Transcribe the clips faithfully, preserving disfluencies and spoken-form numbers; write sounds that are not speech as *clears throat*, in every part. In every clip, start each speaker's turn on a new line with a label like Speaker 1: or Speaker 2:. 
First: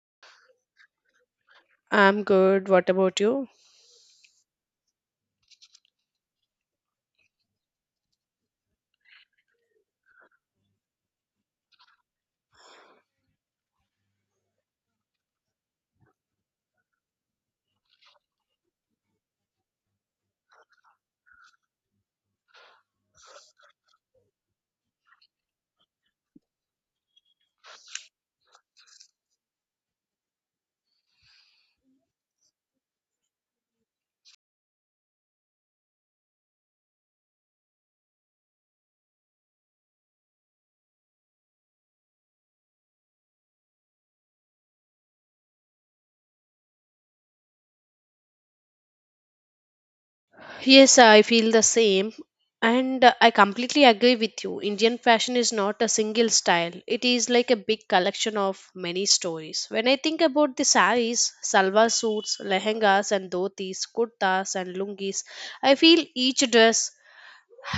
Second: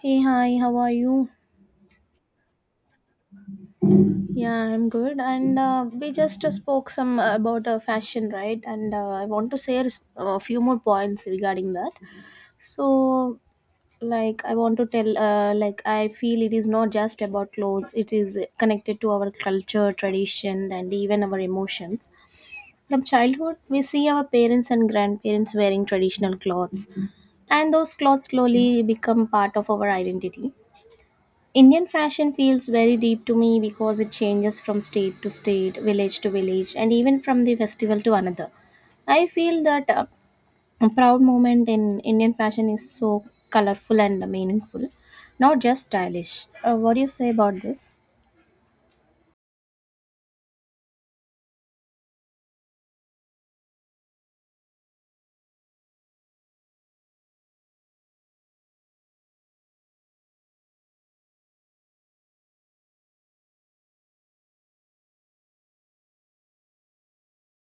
Speaker 1: Hey, hi, how are you?
Speaker 2: I'm good. What about you?
Speaker 1: Yeah, I'm good. And uh, we just uh, spoke some uh, about uh, fashion, right? And uh, I want to share s- a few more points regarding that. So, like, I want to tell, uh, like, I feel it is not just about clothes, it is connected to our culture, tradition, and even our emotions. From childhood, we see our parents and grandparents wearing traditional clothes, and those clothes slowly become part of our identity. Indian fashion feels very deep to me because it changes from state to state, village to village, and even from the festival to another. I feel that uh, a proud moment in Indian fashion is so colorful and meaningful, not just stylish. Uh, what do you say about this?
Speaker 2: Yes, I feel the same. And uh, I completely agree with you. Indian fashion is not a single style, it is like a big collection of many stories. When I think about the saris, salwar suits, lehengas, and dhotis, kurtas, and lungis, I feel each dress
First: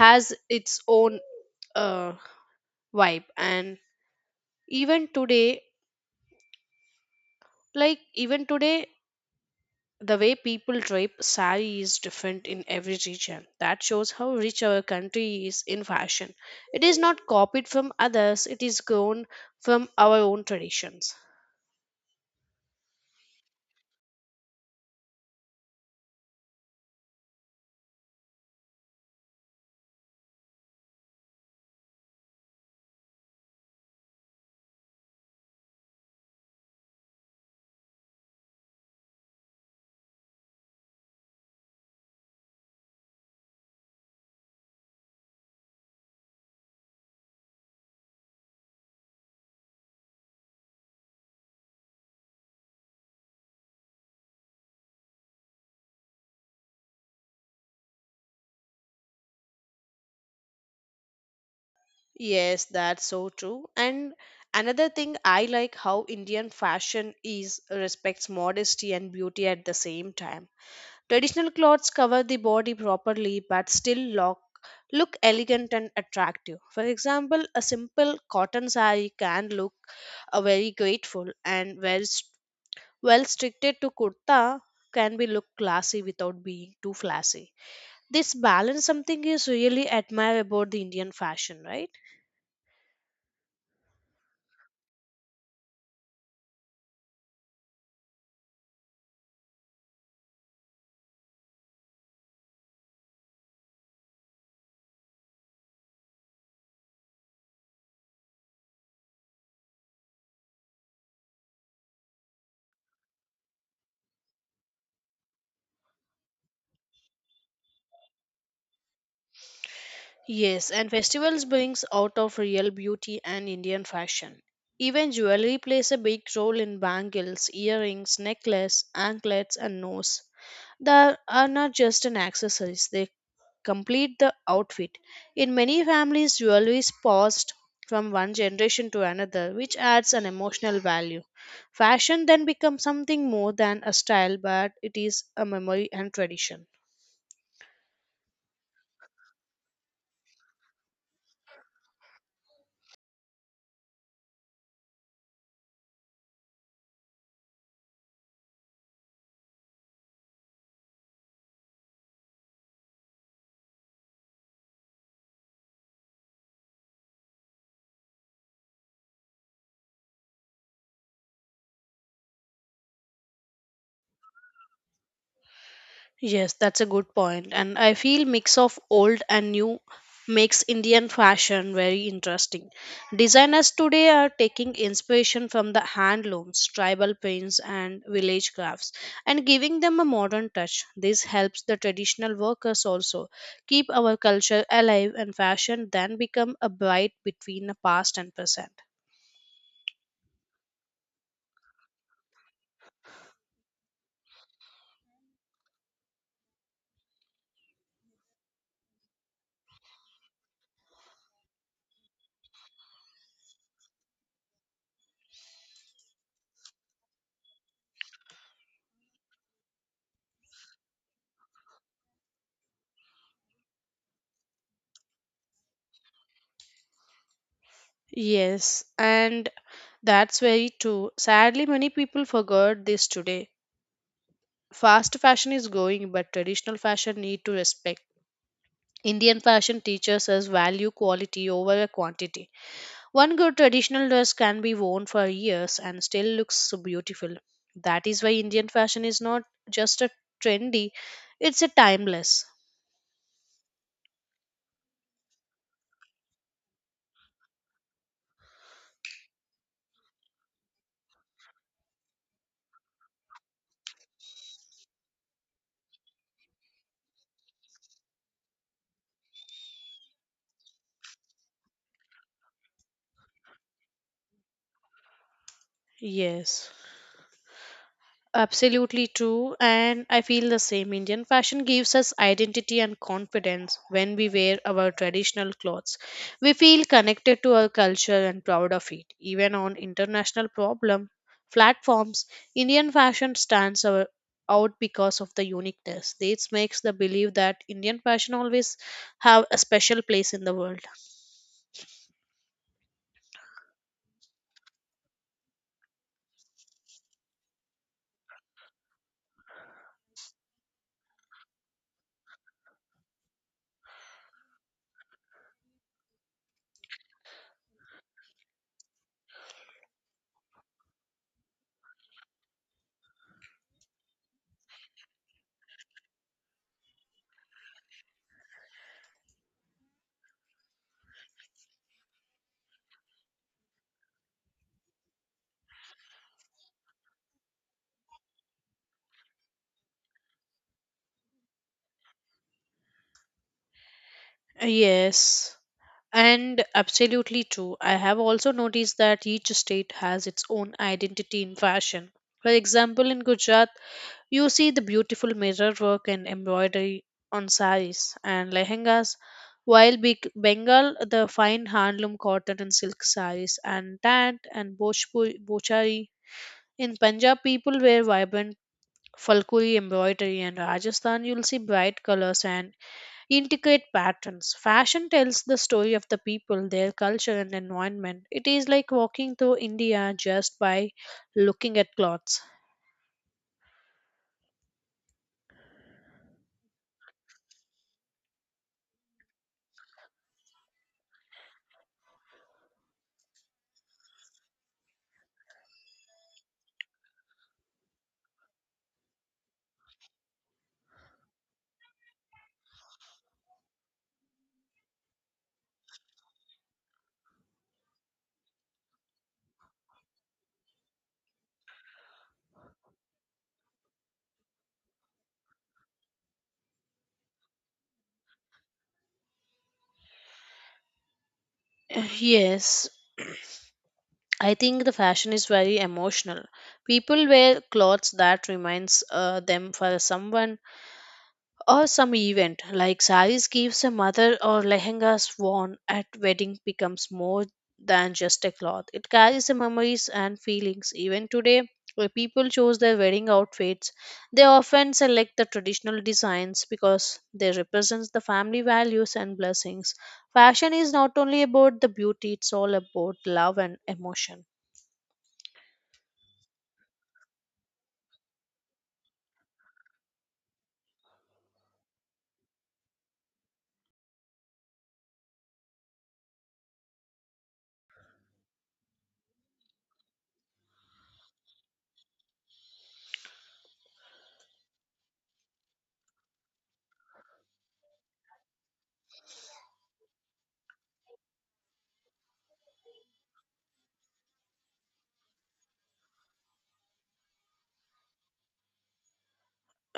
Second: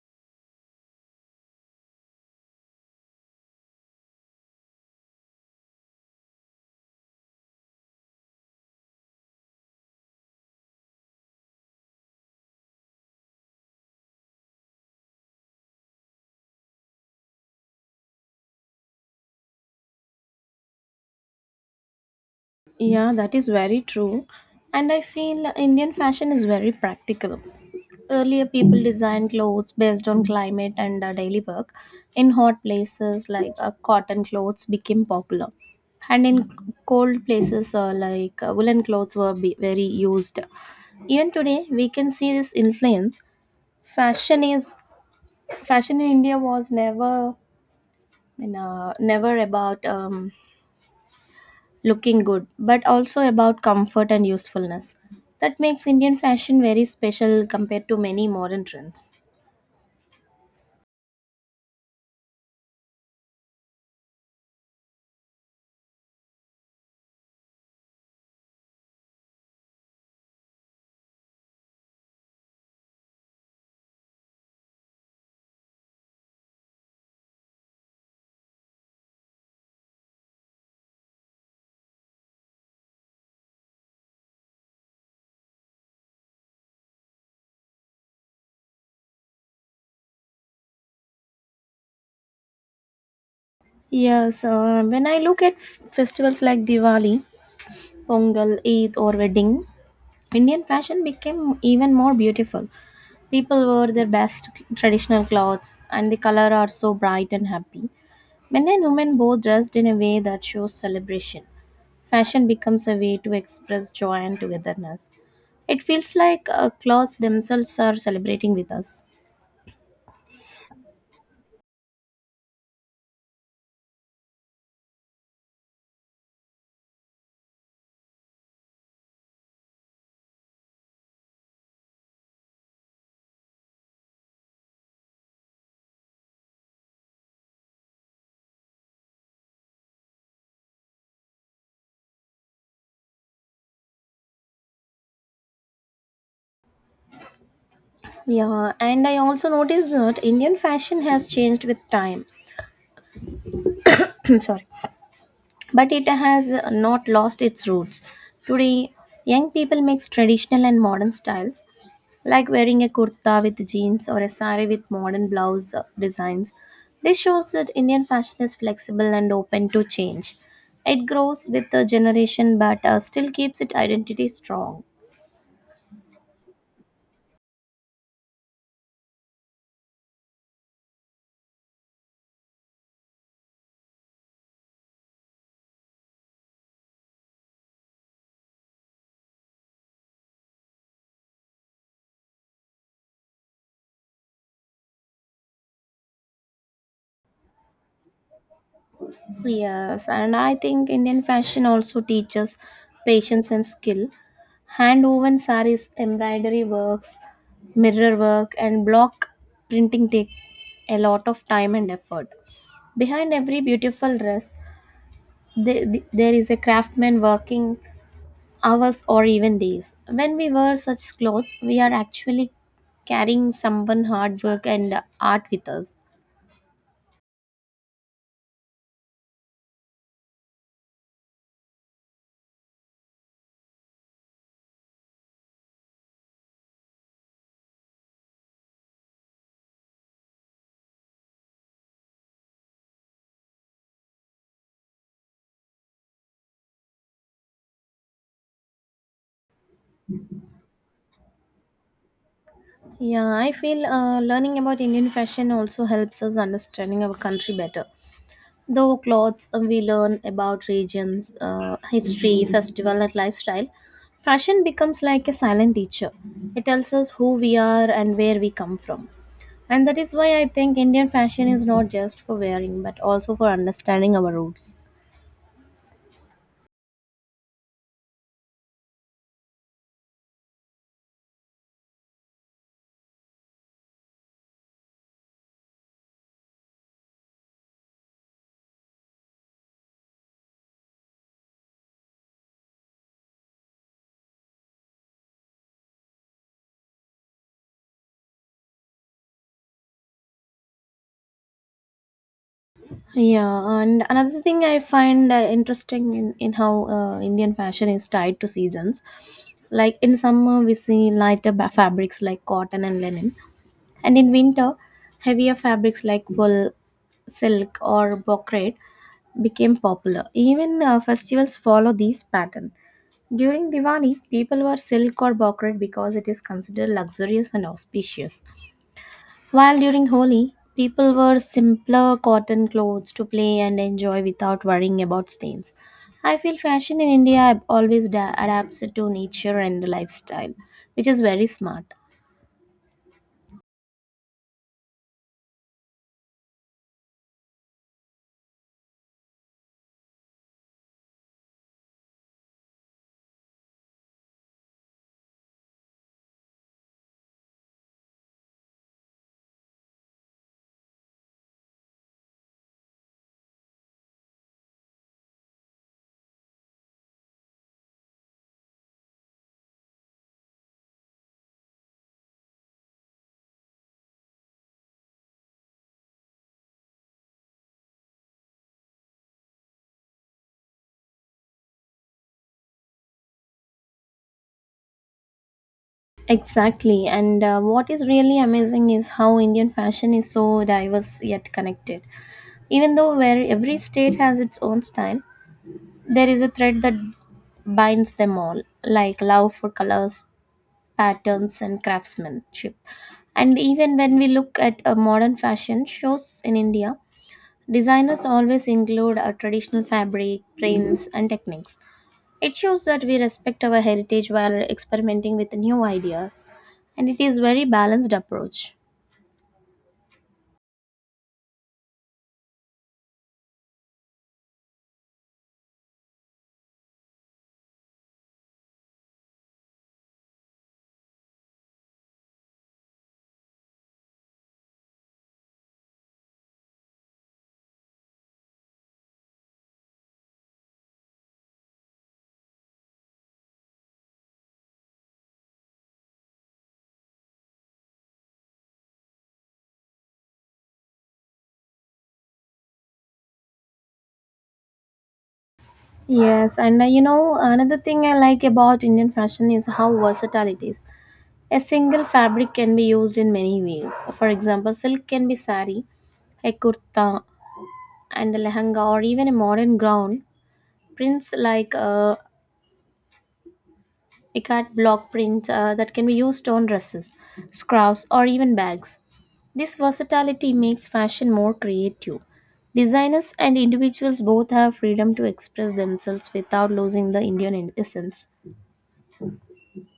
Speaker 2: has its own uh, vibe. And even today, like even today, the way people drape sari is different in every region. That shows how rich our country is in fashion. It is not copied from others, it is grown from our own traditions.
Speaker 1: Yeah, that is very true. And I feel Indian fashion is very practical. Earlier, people designed clothes based on climate and uh, daily work. In hot places, like uh, cotton clothes became popular. And in cold places, uh, like uh, woolen clothes were be- very used. Even today, we can see this influence. Fashion is Fashion in India was never, you know, never about um, looking good, but also about comfort and usefulness. That makes Indian fashion very special compared to many modern trends.
Speaker 2: Yes, that's so true. And another thing I like how Indian fashion is respects modesty and beauty at the same time. Traditional clothes cover the body properly but still look, look elegant and attractive. For example, a simple cotton saree can look uh, very grateful and well, st- well restricted to kurta can be look classy without being too flashy. This balance something is really admirable about the Indian fashion, right?
Speaker 1: Yes, uh, when I look at f- festivals like Diwali, Pongal, Eid, or wedding, Indian fashion became even more beautiful. People wore their best traditional clothes, and the color are so bright and happy. Men and women both dressed in a way that shows celebration. Fashion becomes a way to express joy and togetherness. It feels like uh, clothes themselves are celebrating with us.
Speaker 2: Yes, and festivals brings out of real beauty and Indian fashion. Even jewelry plays a big role in bangles, earrings, necklace, anklets, and nose. They are not just an accessories; they complete the outfit. In many families, jewelry is passed from one generation to another, which adds an emotional value. Fashion then becomes something more than a style, but it is a memory and tradition.
Speaker 1: Yeah, and I also noticed that Indian fashion has changed with time. *clears throat* Sorry, but it has not lost its roots. Today, young people mix traditional and modern styles. Like wearing a kurta with jeans or a sari with modern blouse designs. This shows that Indian fashion is flexible and open to change. It grows with the generation but uh, still keeps its identity strong.
Speaker 2: Yes, that's a good point. And I feel mix of old and new makes Indian fashion very interesting. Designers today are taking inspiration from the handlooms, tribal paints and village crafts and giving them a modern touch. This helps the traditional workers also keep our culture alive and fashion then become a bridge between the past and present.
Speaker 1: Yes, and I think Indian fashion also teaches patience and skill. Hand woven saris, embroidery works, mirror work, and block printing take a lot of time and effort. Behind every beautiful dress, the, the- there is a craftsman working hours or even days. When we wear such clothes, we are actually carrying someone hard work and art with us.
Speaker 2: Yes, and that's very true. Sadly, many people forgot this today. Fast fashion is going, but traditional fashion need to respect. Indian fashion teaches us value quality over a quantity. One good traditional dress can be worn for years and still looks so beautiful. That is why Indian fashion is not just a trendy, it's a timeless.
Speaker 1: Yeah, I feel uh, learning about Indian fashion also helps us understanding our country better. Though clothes, uh, we learn about regions, uh, history, festival, and lifestyle. Fashion becomes like a silent teacher. It tells us who we are and where we come from. And that is why I think Indian fashion is not just for wearing but also for understanding our roots.
Speaker 2: Yes. Absolutely true, and I feel the same. Indian fashion gives us identity and confidence when we wear our traditional clothes. We feel connected to our culture and proud of it. Even on international problem platforms, Indian fashion stands our- out because of the uniqueness. This makes the belief that Indian fashion always have a special place in the world.
Speaker 1: Yeah, and another thing I find uh, interesting in, in how uh, Indian fashion is tied to seasons. Like in summer, we see lighter ba- fabrics like cotton and linen. And in winter, heavier fabrics like wool, silk, or brocade became popular. Even uh, festivals follow these pattern. During Diwali, people wear silk or brocade because it is considered luxurious and auspicious. While during Holi, people wear simpler cotton clothes to play and enjoy without worrying about stains. I feel fashion in India always da- adapts to nature and the lifestyle, which is very smart.
Speaker 2: Yes. And absolutely true. I have also noticed that each state has its own identity in fashion. For example, in Gujarat, you see the beautiful mirror work and embroidery on saris and lehengas, while Beg- Bengal, the fine handloom cotton and silk saris, and tant and Bhojpuri, Bhojari. In Punjab, people wear vibrant falkuri embroidery, and Rajasthan, you'll see bright colors and intricate patterns. Fashion tells the story of the people, their culture, and environment. It is like walking through India just by looking at clothes.
Speaker 1: Exactly. And uh, what is really amazing is how Indian fashion is so diverse yet connected. Even though where every state has its own style, there is a thread that binds them all, like love for colors, patterns, and craftsmanship. And even when we look at a modern fashion shows in India, designers always include a traditional fabric, prints, and techniques. It shows that we respect our heritage while experimenting with new ideas, and it is very balanced approach.
Speaker 2: *sighs* Yes, *clears throat* I think the fashion is very emotional. People wear clothes that reminds uh, them for someone or some event like saris gives a mother or lehengas worn at wedding becomes more than just a cloth, it carries the memories and feelings. Even today when people choose their wedding outfits, they often select the traditional designs because they represent the family values and blessings. Fashion is not only about the beauty, it's all about love and emotion.
Speaker 1: Yes, and uh, you know another thing I like about Indian fashion is how versatile it is. A single fabric can be used in many ways. For example, silk can be sari, a kurta, and a lehenga, or even a modern gown. Prints like uh, Ecart block prints uh, that can be used on dresses, scarves, or even bags. This versatility makes fashion more creative. Designers and individuals both have freedom to express themselves without losing the Indian essence.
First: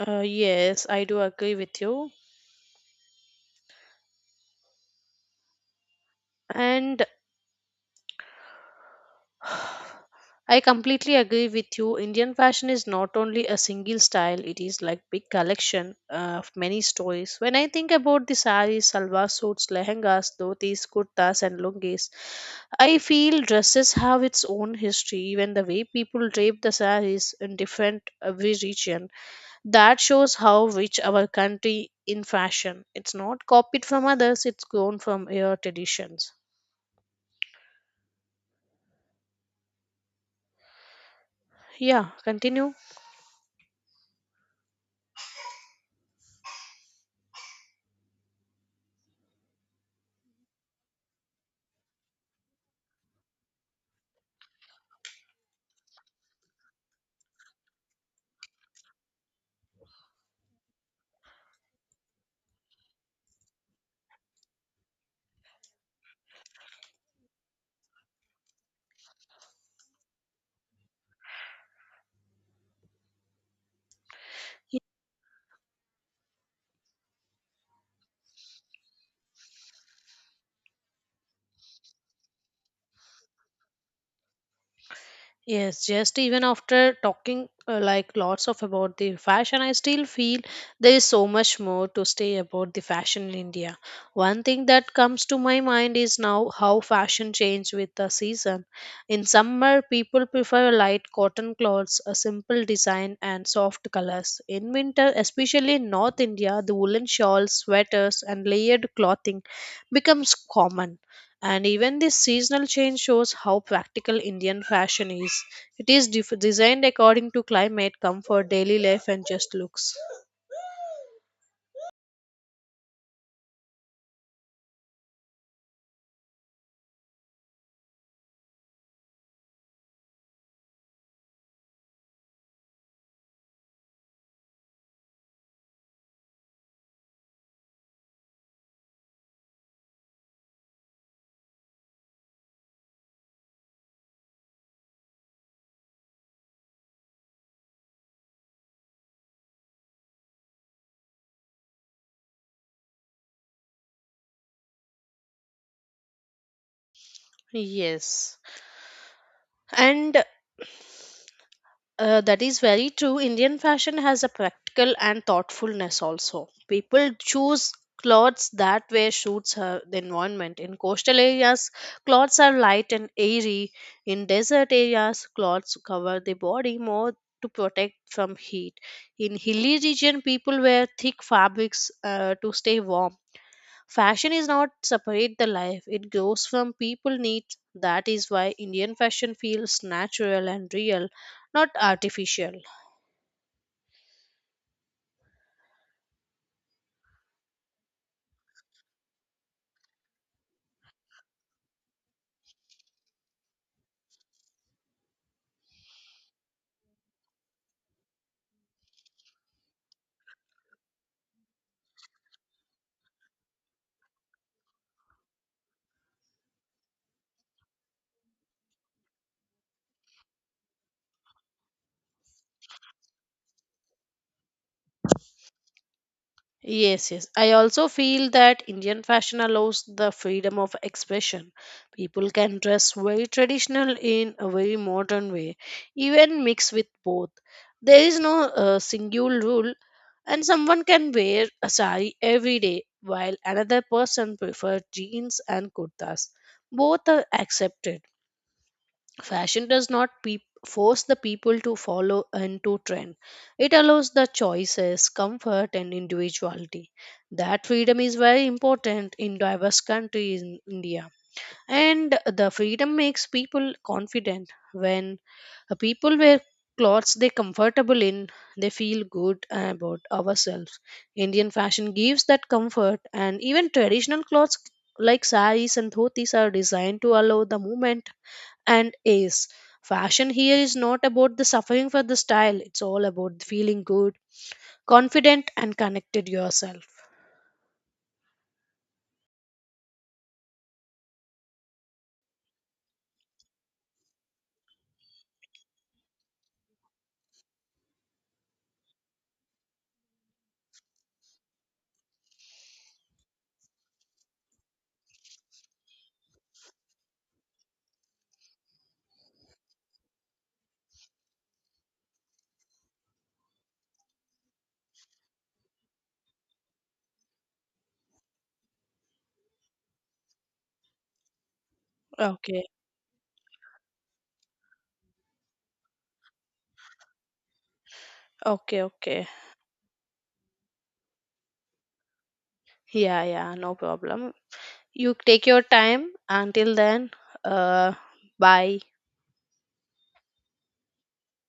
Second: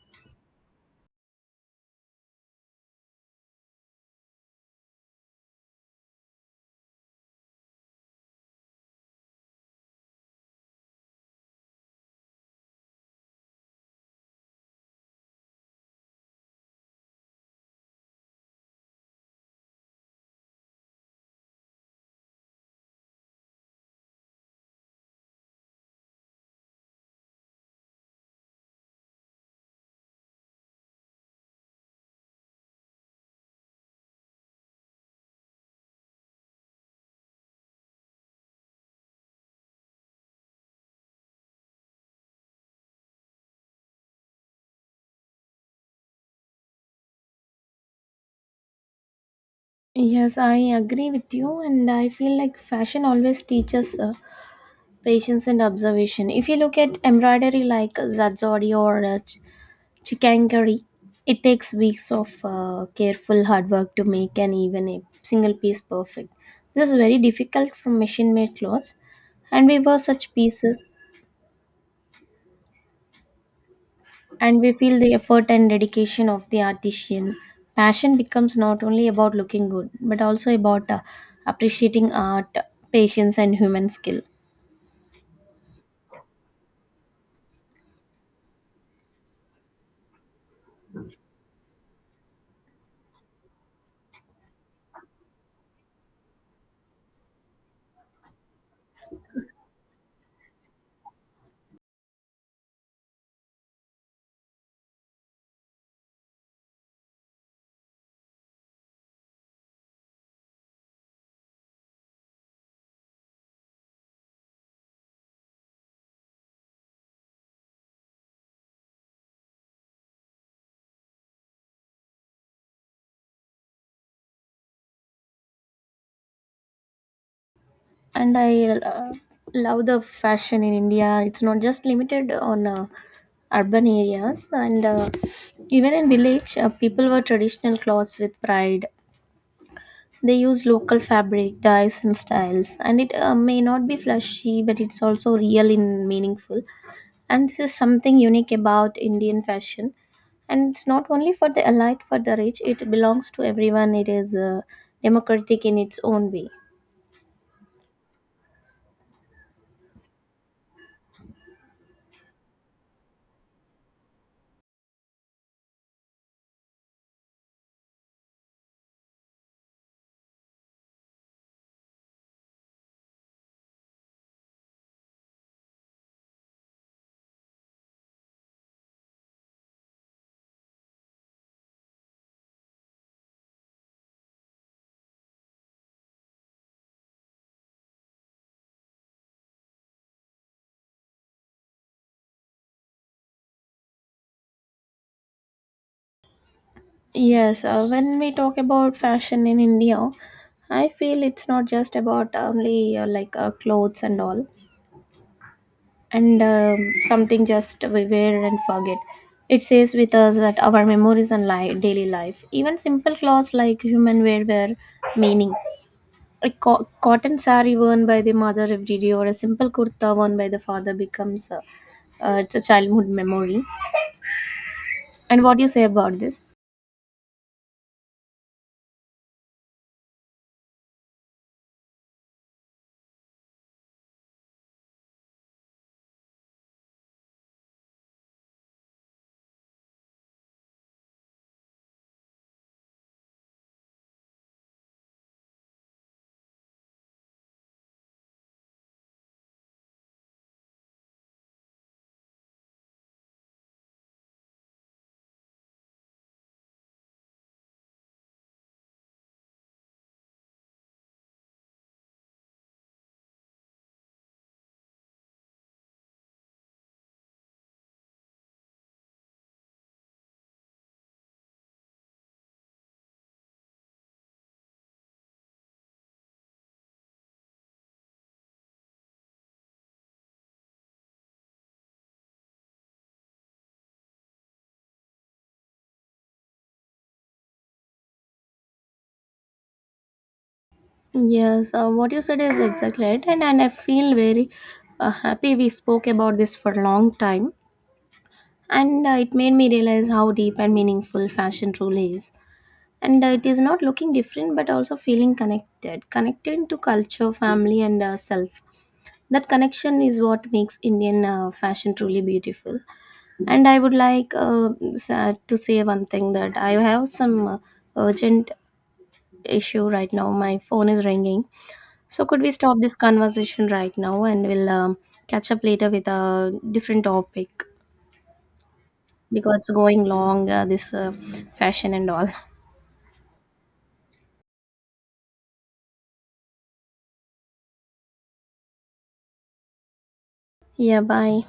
Speaker 2: uh, Yes, I do agree with you, and *sighs* I completely agree with you. Indian fashion is not only a single style, it is like big collection uh, of many stories. When I think about the saris, salwar suits, lehengas, dhotis, kurtas and lungis, I feel dresses have its own history. Even the way people drape the saris in different uh, every region, that shows how rich our country in fashion. It's not copied from others, it's grown from your traditions. Yeah, continue.
Speaker 1: Yes, I agree with you, and I feel like fashion always teaches uh, patience and observation. If you look at embroidery like uh, Zazori or uh, chicken curry. It takes weeks of uh, careful hard work to make and even a single piece perfect. This is very difficult from machine made clothes, and we were such pieces and we feel the effort and dedication of the artisan. Passion becomes not only about looking good but also about uh, appreciating art, patience and human skill.
Speaker 2: Yes, just even after talking uh, like lots of about the fashion, I still feel there is so much more to say about the fashion in India. One thing that comes to my mind is now how fashion changed with the season. In summer, people prefer light cotton clothes, a simple design, and soft colors. In winter, especially in North India, the woolen shawls, sweaters, and layered clothing becomes common. And even this seasonal change shows how practical Indian fashion is. It is def- designed according to climate, comfort, daily life, and just looks.
Speaker 1: And I uh, love the fashion in India. It's not just limited on uh, urban areas, and uh, even in village uh, people wear traditional clothes with pride. They use local fabric dyes and styles, and it uh, may not be flashy but it's also real and meaningful. And this is something unique about Indian fashion, and it's not only for the elite for the rich, it belongs to everyone. It is uh, democratic in its own way.
Speaker 2: Yes. And Uh, that is very true. Indian fashion has a practical and thoughtfulness also. People choose clothes that way suits her, the environment. In coastal areas, clothes are light and airy. In desert areas, clothes cover the body more to protect from heat. In hilly region, people wear thick fabrics uh, to stay warm. Fashion is not separate the life. It grows from people needs. That is why Indian fashion feels natural and real, not artificial.
Speaker 1: Yes, uh, when we talk about fashion in India, I feel it's not just about only uh, like uh, clothes and all, and um, something just we wear and forget. It says with us that our memories and li- daily life. Even simple clothes like human wear wear meaning. A co- cotton sari worn by the mother every day, or a simple kurta worn by the father becomes uh, uh, it's a childhood memory. And what do you say about this?
Speaker 2: Yes, yes. I also feel that Indian fashion allows the freedom of expression. People can dress very traditional in a very modern way, even mix with both. There is no uh, single rule, and someone can wear a sari every day, while another person prefers jeans and kurtas. Both are accepted. Fashion does not peop force the people to follow into trend. It allows the choices, comfort, and individuality. That freedom is very important in diverse country in India. And the freedom makes people confident. When people wear clothes they comfortable in, they feel good about ourselves. Indian fashion gives that comfort, and even traditional clothes like saris and dhotis are designed to allow the movement and ace. Fashion here is not about the suffering for the style, it's all about feeling good, confident, and connected yourself.
Speaker 1: Yes, uh, what you said is exactly right, and, and I feel very uh, happy we spoke about this for a long time, and uh, it made me realize how deep and meaningful fashion truly is. And uh, it is not looking different, but also feeling connected, connected to culture, family, and uh, self. That connection is what makes Indian uh, fashion truly beautiful. And I would like uh, sa- to say one thing that I have some uh, urgent issue right now. My phone is ringing. So, could we
Speaker 2: Okay,
Speaker 1: stop this conversation right now and we'll um, catch up later with a different topic
Speaker 2: okay, okay.
Speaker 1: because going long, uh, this uh, fashion and all.
Speaker 2: Yeah, yeah, no problem. You take your time until then. Uh, bye.
Speaker 1: Yeah, bye.